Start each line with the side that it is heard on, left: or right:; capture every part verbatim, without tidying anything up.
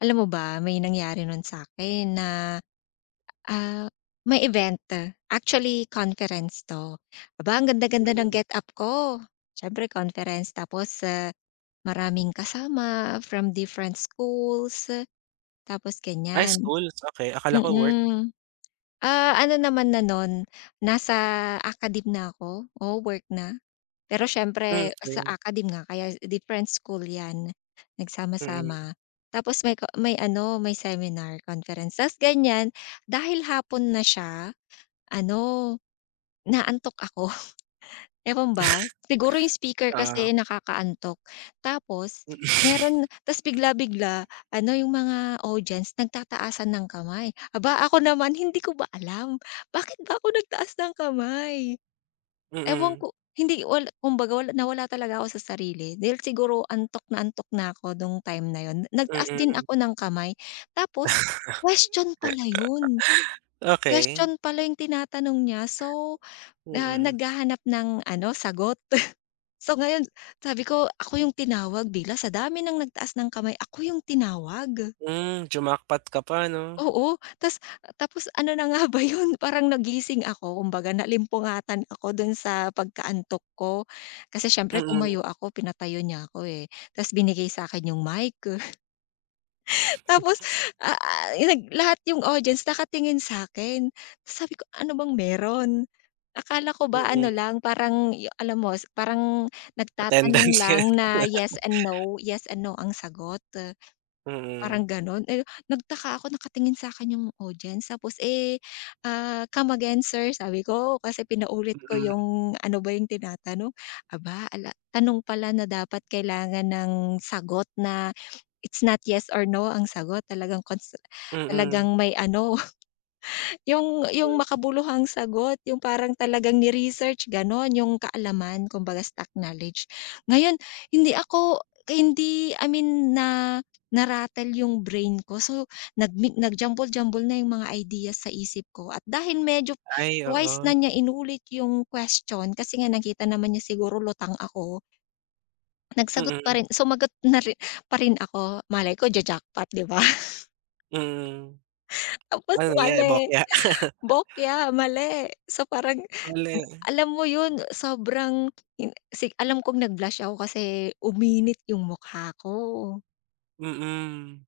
left: Alam mo ba, may nangyari nun sa'kin, na, ah, may event, actually conference 'to. Aba ang ganda ganda ng
right: Mhm.
left: get up ko, siyempre conference tapos, ah, maraming kasama from different schools, tapos
right: Ah,
left: ganiyan.
right: school, okey, akala ko work.
left: Mm, ah, ano naman na no'n, nasa academe na ako, oo work na, pero
right: Hmm,
left: siyempre sa
right: okey.
left: academe nga kaya different school 'yan,
right: Mm.
left: nagsama-sama tapos may ko may ano, may seminar conference ta's ganiyan dahil hapon na siya, ano, inaantok ako, ewan ba siguro 'yung speaker kasi
right: Oo.
left: nakaka-antok, tapos
right: Mm.
left: meron ta's bigla-bigla, ano 'yung mga audience nagtataasan ng kamay, aba ako naman hindi ko ba alam, bakit ba ako nagtaas ng kamay. Ewan
right: Mm.
left: ko hindi wala kumbaga na nawala talaga ako sa sarili, dahil siguro antok na antok na ako nung time na 'yun, nagtaas din
right: Mm.
left: ako ng kamay, tapos question pala 'yun.
right: Okey.
left: Question pala 'yung tinatanong niya, so, na
right: Mm.
left: naghahanap ng ano, sagot. So, ngayon sabi ko ako 'yung tinawag bilang sa dami ng nagtaas ng kamay, ako 'yung tinawag.
right: Hmm, jumackpot ka pa 'no.
left: Oo, ta's, tapos ano na nga ba 'yun, parang nagising ako kumbaga naalimpungatan ako dun sa pagkaantok ko, kasi, siyempre
right: Mm.
left: tumayo ako, pinatayo niya ako, eh, ta's binigay sa'kin 'yung mic. Tapos, ah, nag lahat 'yung audience nakatingin sa'kin, sabi ko "ano bang meron?" Akala ko ba ano
right: Mm.
left: lang, parang 'yung alam mo, parang nagtatanong
right: Attendance.
left: lang na yes and no yes and no ang sagot. Parang
right: Mm.
left: ganun, eh, nagtaka ako nakatingin sa'kin 'yung audience tapos, eh, ah, "come again sir" sabi ko, kasi pinaulit ko
right: Mm.
left: 'yung ano ba 'yung tinatanong, aba, ala tanong pala na dapat kailangan ng sagot na, it's not yes or no ang sagot talagang kons
right: Mm.
left: talagang may ano. 'Yung, 'yung
right: Hmm.
left: makabuluhang sagot, 'yung parang talagang ni-research gano'n, 'yung kaalaman, kumbaga stock knowledge, ngayon, hindi ako hindi I mean na narattle 'yung brain ko, so, nag mi nag jumble-jumble na 'yung mga ideas sa isip ko at dahil medyo
right: Ay,
left: twice na
right: oo.
left: niya inulit 'yung question, kasi nga nakita naman niya siguro lutang ako Nagsagot pa
right: Mm.
left: rin sumagot na rin pa rin ako malay ko ja-jackpot 'di ba?
right: Mm.
left: Tapos
right: Ano nagyari,
left: mali,
right: bokya?
left: bokya, mali, so, parang
right: Mali.
left: alam mo 'yun, sobrang 'yung si alam kong nag blush ako, kasi, uminit 'yung mukha ko.
right: Mm.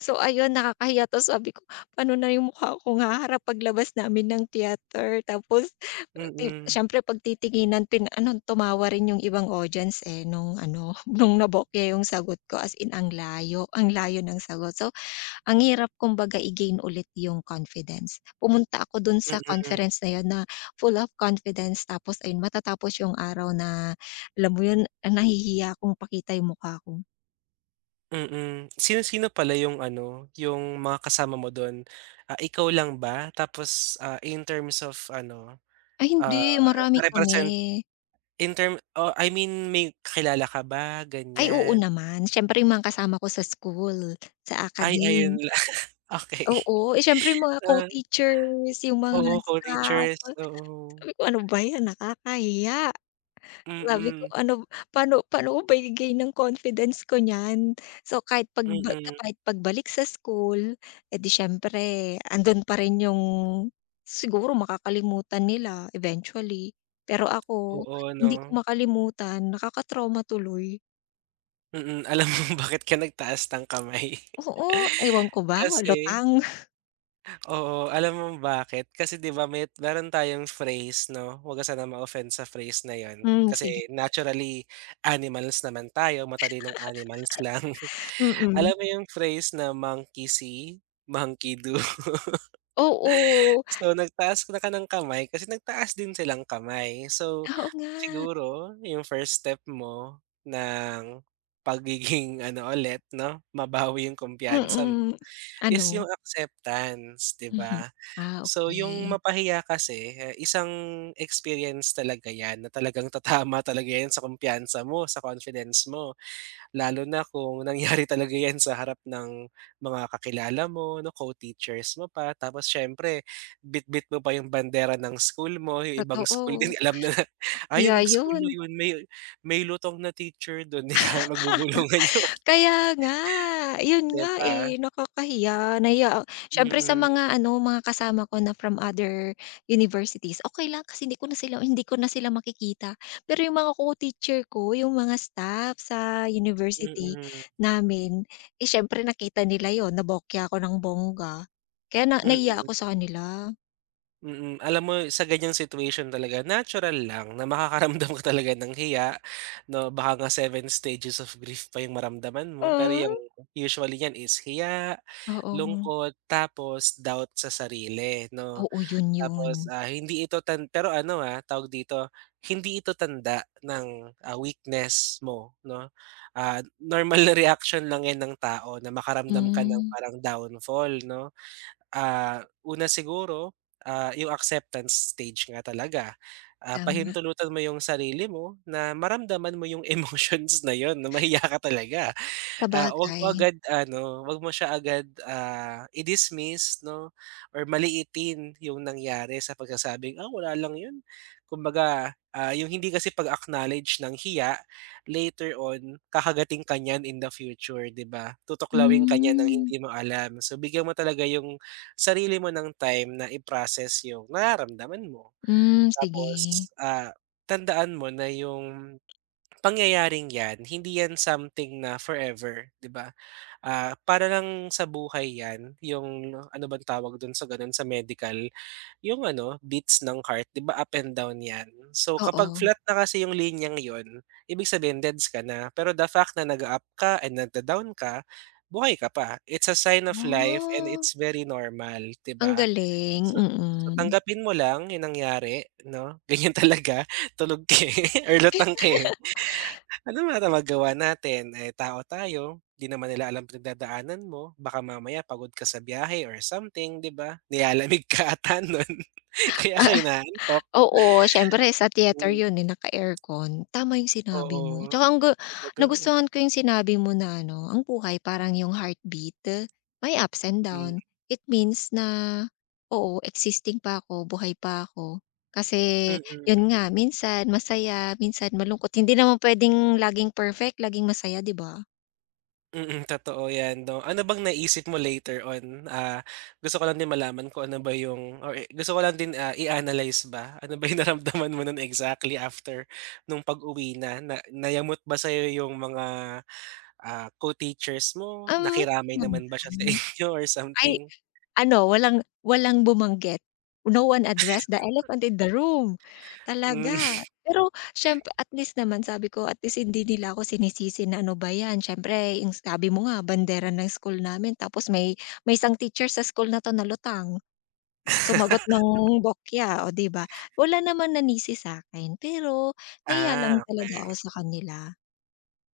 left: So, ayun nakakahiya 'to, sabi ko, "pano na 'yung mukha kong haharap paglabas namin ng theatre," tapos [unintelligible]
right: Mm.
left: siyempre pagtitinginan pin ano tumawa rin 'yung ibang audience, eh, nung ano, nung nabokya 'yung sagot ko as in ang layo, ang layo ng sagot. So ang hirap kumbaga i-gain ulit 'yung confidence. Pumunta ako do'n sa
right: Mm.
left: conference na 'yun na full of confidence, tapos ayun matatapos 'yung araw na alam mo 'yun, nahihiya kong pakita 'yung mukha ko.
right: Mm, sino-sino pala 'yung ano, 'yung mga kasama mo do'n, ah, ikaw lang ba tapos, ah, in terms of ano,
left: Ay
right: ah,
left: hindi, marami kami.
right: represent in term, oh, I mean may kilala ka ba
left: Ay, oo
right: ganiyan?
left: naman, siyempre mga kasama ko sa school, sa
right: Ay ayun
left: academe.
right: lang, okey,
left: Oo, eh, siyempre mga
right: ah.
left: co-teachers, 'yung mga
right: Oo,
left: staff.
right: co-teachers,
left: Sabi
right: oo.
left: ko, "Ano ba 'yan nakakahiya," sabi ko,"
right: Mm.
left: ano b pa'no pa'no ko ba i-gain 'yung confidence ko niyan." So, kahit pag ba
right: Mm.
left: kahit pagbalik sa school, eh, di siyempre ando'n pa rin 'yung siguro makakalimutan nila eventually, pero ako,
right: Oo,
left: hindi
right: 'no.
left: ko makalimutan nakaka-trauma tuloy.
right: Mm. Alam mo bakit ka nagtaas ng kamay?
left: Oo, ewan ko ba,
right: Kasi
left: lutang.
right: oo. Alam mo bakit? Kasi di ba may meron tayong phrase 'no, wag ka sanang ma-offend sa phrase na yun
left: Hmm,
right: kasi
left: sige.
right: naturally animals naman tayo, matalinong animals lang.
left: Mm.
right: Alam mo yung phrase na "Monkey see, monkey do."
left: Oo.
right: So, nagtaas na ka ng kamay, kasi nagtaas din silang kamay. So,
left: Oo nga.
right: siguro yung first step mo ng pagiging ano ulit 'no, mabawi yung kumpiyansa mo,
left: Mm.
right: is
left: Ano?
right: yung acceptance, di
left: Mhm.
right: ba.
left: Ah,
right: So, yung
left: okey.
right: mapahiya kasi, isang experience talaga 'yan na talagang tatama talaga 'yan sa kumpiyansa mo, sa confidence mo. Lalo na kung nangyari talaga 'yan sa harap ng mga kakilala mo 'no, co-teachers mo pa. Tapos siyempre bitbit mo pa yung bandera ng school mo, yung ibang school
left: Totoo.
right: din alam na, "Ah,
left: Kaya
right: yung school na
left: yun.
right: yun may may lutang na teacher dun." Kaya magbubulungan yung mga
left: Kaya nga. Yun
right: di
left: nga,
right: ba?
left: eh, nakakahiya. Nahiya ak syempre sa
right: Mm.
left: mga ano, mga kasama ko na from other universities, okey lang kasi hindi ko na sila hindi ko na sila makikita. Pero yung mga co-teacher ko, yung mga staff sa university
right: Mm
left: namin, eh, siyempre nakita nila yun, nabokya ako ng bongga kaya na
right: Mm.
left: nahiya ako sa kanila.
right: Mm, alam mo sa ganiyang situation talaga natural lang na makakaramdam ka talaga ng hiya 'no, baka nga seven stages of grief pa yung maramdaman mo, pero yang
left: Hmm.
right: usually yan is hiya,
left: Oo.
right: lungkot, tapos doubt sa sarili 'no.
left: Oo, yun
right: Tapos,
left: 'yon.
right: ah, hindi ito tan pero ano ah, tawag dito, hindi ito tanda ng, ah, weakness mo 'no. Ah, normal na reaction lang yan ng tao na makaramdam ka ng
left: Hmm.
right: parang downfall 'no. Ah, una siguro, ah, yung acceptance stage nga talaga, ah,
left: Tama.
right: pahintulutan mo yung sarili mo na maramdaman mo yung emotions na yun na mahiya ka talaga, ah, 'wag 'wag mo
left: Sabagay.
right: agad ano, 'wag mo siya agad, ah, i-dismiss 'no or maliitin yung nangyari sa pagsasabing, "Ah, wala lang yun." Kumbaga, ah, yung hindi kasi pag-acknowledge ng hiya, later on kakagatin ka niyan in the future 'di ba, tutuklawin ka niya ng
left: Hmm.
right: hindi mo alam, so bigyan mo talaga yung sarili mo ng time na i-process yung nararamdaman mo.
left: Hmm, sige.
right: Tapos, ah, tandaan mo na yung pangyayaring 'yan hindi 'yan something na forever 'di ba, ah, para lang sa buhay 'yan yung ano bang tawag dun sa ganun sa medical, yung ano, beats ng heart 'di ba up and down 'yan, so kapag
left: Oo.
right: flat na kasi yung linyang yun ibig sabihin deds ka na, pero the fact na nag-u-up ka and nag-d-down ka, buhay ka pa. It's a sign of life and
left: Wah.
right: it's very normal 'di
left: Ang
right: ba,
left: galing,
right: so so,
left: mm.
right: tanggapin mo lang yung nangyari 'no, ganyan talaga tulog ka, eh, or lutang ka, eh. Ano naman magagawa natin, eh, tao tayo, di naman nila alam pinagdadaanan mo baka mamaya pagod ka sa biyahe or something 'di ba? Nilalamig ka ata nun kaya ka inaantok.
left: Oo, oo siyempre sa theater
right: Mhm.
left: yun, eh, naka-aircon, tama yung sinabi mo,
right: Oo,
left: 'tsaka ang ga
right: talaga.
left: nagustuhan ko yung sinabi mo na ano, ang buhay parang yung heartbeat, my ups and
right: Mm.
left: down, it means na, "Oo existing pa ko buhay pa ako," kasi
right: Mm.
left: yun nga minsan masaya minsan malungkot hindi naman puwedeng laging perfect, laging masaya 'di ba?
right: Mm, totoo 'yan 'no. Ano bang naisip mo later on, ah, gusto ko lang din malaman kung ano ba yung or i gusto ko lang din, ah, i-analyze ba. Ano ba yung naramdaman mo noon exactly after nung pag-uwi na, na nayamot ba sa'yo yung mga, ah, co-teachers mo?
left: Um,
right: Nakiramay
left: hindi
right: naman ba siya sa
left: naman,
right: inyo or
left: ay
right: something?
left: ano walang walang bumanggit, No one addressed the elephant in the room.
right: Mm.
left: Talaga! Pero siyempre at least naman sabi ko at least hindi nila ako sinisisi na ano ba 'yan, siyempre yung sabi mo nga bandera ng school namin tapos may may isang teacher sa school na 'to na lutang, sumagot ng bokya, oh, 'di ba. Wala naman nanisi sa'kin pero nahiya lang
right: Ah,
left: talaga ako
right: okey.
left: sa kanila.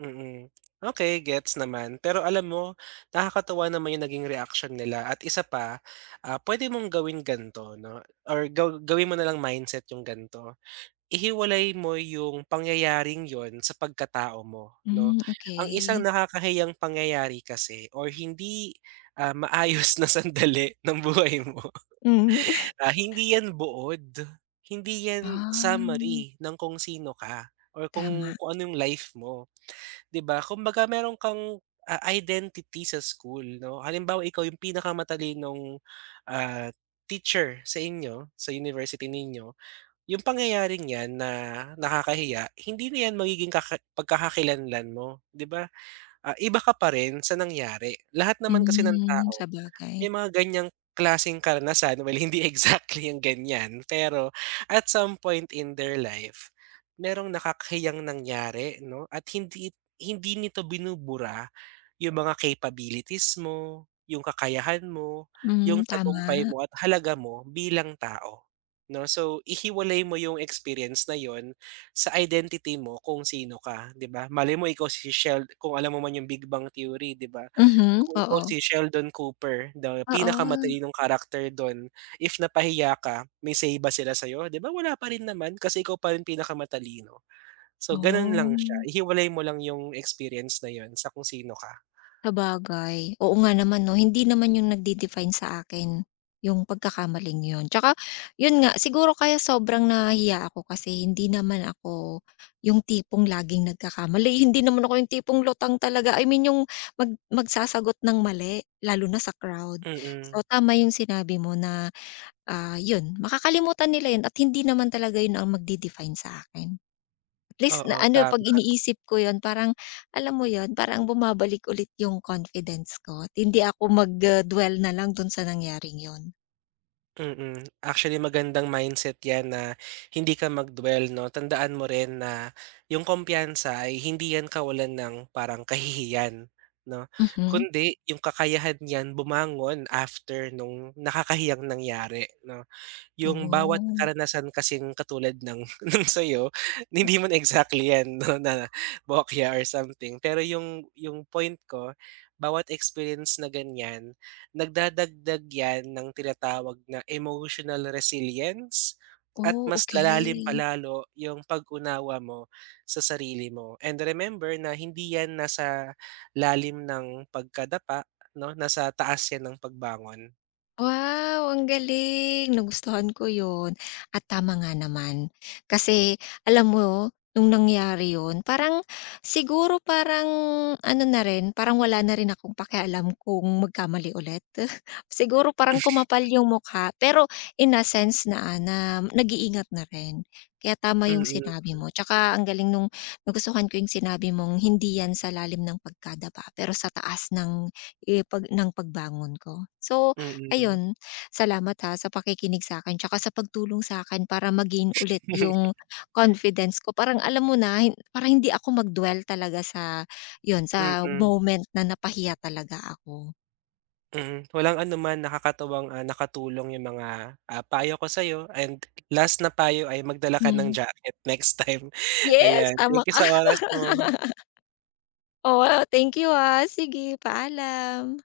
right: Mm. Okey gets naman pero alam mo, nakakatuwa naman yung naging reaksyon nila at isa pa, ah, puwede mong gawin ganito 'no, or gaw gawin mo na lang mindset yung ganito. Ihiwalay mo yung pangyayaring 'yon sa pagkatao mo, 'no.
left: Mm,
right: Ang isang
left: okey.
right: nakakahiyang pangyayari kasi or hindi, ah, maayos na sandali ng buhay mo,
left: Hmm.
right: ah, hindi 'yan buod, hindi 'yan
left: Ah.
right: summary ng kung sino ka or kung
left: Tama.
right: kung ano yung life mo, 'di ba? Kumbaga meron kang, ah, identity sa school, 'no, halimbawa ikaw yung pinakamatalinong, ah, teacher sa inyo, sa university ninyo. Yung pangyayaring 'yan na nakakahiya, hindi na 'yan magiging kaka pagkakakilanlan mo, 'di ba, ah, iba ka pa rin sa nangyari. Lahat naman kasi ng
left: Hmm,
right: tao
left: sabagay.
right: may mga gan'yang klaseng karanasan, well hindi exactly yung gan'yan pero at some point in their life merong nakakahiyang nangyari 'no, at hindi hindi nito binubura yung mga capabilities mo, yung kakayahan mo, yung
left: Mm,
right: tagumpay
left: tama.
right: mo at halaga mo bilang tao, 'no. So, ihiwalay mo yung experience na 'yon sa identity mo kung sino ka, 'di ba. Malay mo ikaw si Shel kung alam mo man yung Big Bang Theory di ba.
left: Mhm,
right: Kung ikaw
left: oo.
right: si Sheldon Cooper the
left: Oo.
right: pinakamatalinong character dun, if napahiya ka may say ba sila sa'yo? 'Di ba wala pa rin naman kasi ikaw pa rin pinakamatalino. So, gano'n lang siya,
left: Oh.
right: ihiwalay mo lang yung experience na 'yon sa kung sino ka.
left: Sabagay, oo nga naman 'no, hindi naman 'yon nagde-define sa akin, yung pagkakamaling 'yon. Tsaka 'yon nga siguro kaya sobrang nahihiya ako kasi hindi naman ako yung tipong laging nagkakamali, hindi naman ako yung tipong lutang talaga, I mean yung mag magsasagot ng mali lalo na sa crowd.
right: Mm.
left: So, tama yung sinabi mo na, ah, 'yon makakalimutan nila 'yon at hindi naman talaga 'yon ang magde-define sa akin. At least na
right: Oo,
left: ano, 'pag
right: tama.
left: iniisip ko 'yon parang alam mo 'yon parang bumabalik ulit yung confidence ko at hindi ako mag, ah, dwell na lang dun sa nangyaring 'yon.
right: Mm, actually magandang mindset 'yan na hindi ka mag-dwell 'no, tandaan mo rin na 'yung kumpiyansa ay hindi 'yan kawalan ng parang kahihiyan 'no,
left: Mhm.
right: kundi 'yung kakayahan n'yan bumangon after nung nakakahiyang nangyari 'no. 'Yung bawat
left: Oh.
right: karanasan kasing katulad ng sa'yo,
left: M
right: hindi man exactly 'yan 'no, na bokya or something pero 'yung 'yung point ko bawat experience na ganiyan, nagdadagdag 'yan ng tinatawag na emotional resilience at
left: Oh,
right: mas lalalim pa
left: okey.
right: lalo 'yung pag-unawa mo sa sarili mo. And remember na hindi 'yan nasa lalim ng pagkadapa 'no, nasa taas 'yan ng pagbangon.
left: Wow, ang galing nagustuhan ko 'yun. At tama nga naman, kasi alam mo nung nangyari 'yun parang siguro parang ano na rin, parang wala na rin akong pakialam kung magkamali ulit. Siguro parang kumapal 'yung mukha pero in a sense na, ah, na nag-iingat na rin. Kaya tama 'yung sinabi
right: Mm.
left: mo, tsaka ang galing nung nagustuhan ko 'yung sinabi mong hindi 'yan sa lalim ng pagkadapa pero sa taas ng ipag ng pagbangon ko. So
right: Mm.
left: ayun, salamat, ha, sa pakikinig sa'kin tsaka sa pagtulong sa'kin para ma-gain ulit 'yung confidence ko parang alam mo na, hin parang hindi ako mag-dwell talaga sa 'yun sa
right: Mm.
left: moment na napahiya talaga ako.
right: Mm, walang anuman, nakakatuwang, ah, nakatulong 'yung mga, ah, payo ko sa'yo and last na payo ay magdala ka ng
left: Hmm.
right: jacket next time.
left: Yes,
right: Ayan,
left: tama
right: thank you
left: ka.
right: sa oras mo.
left: Oo, thank you, ah. Sige, paalam.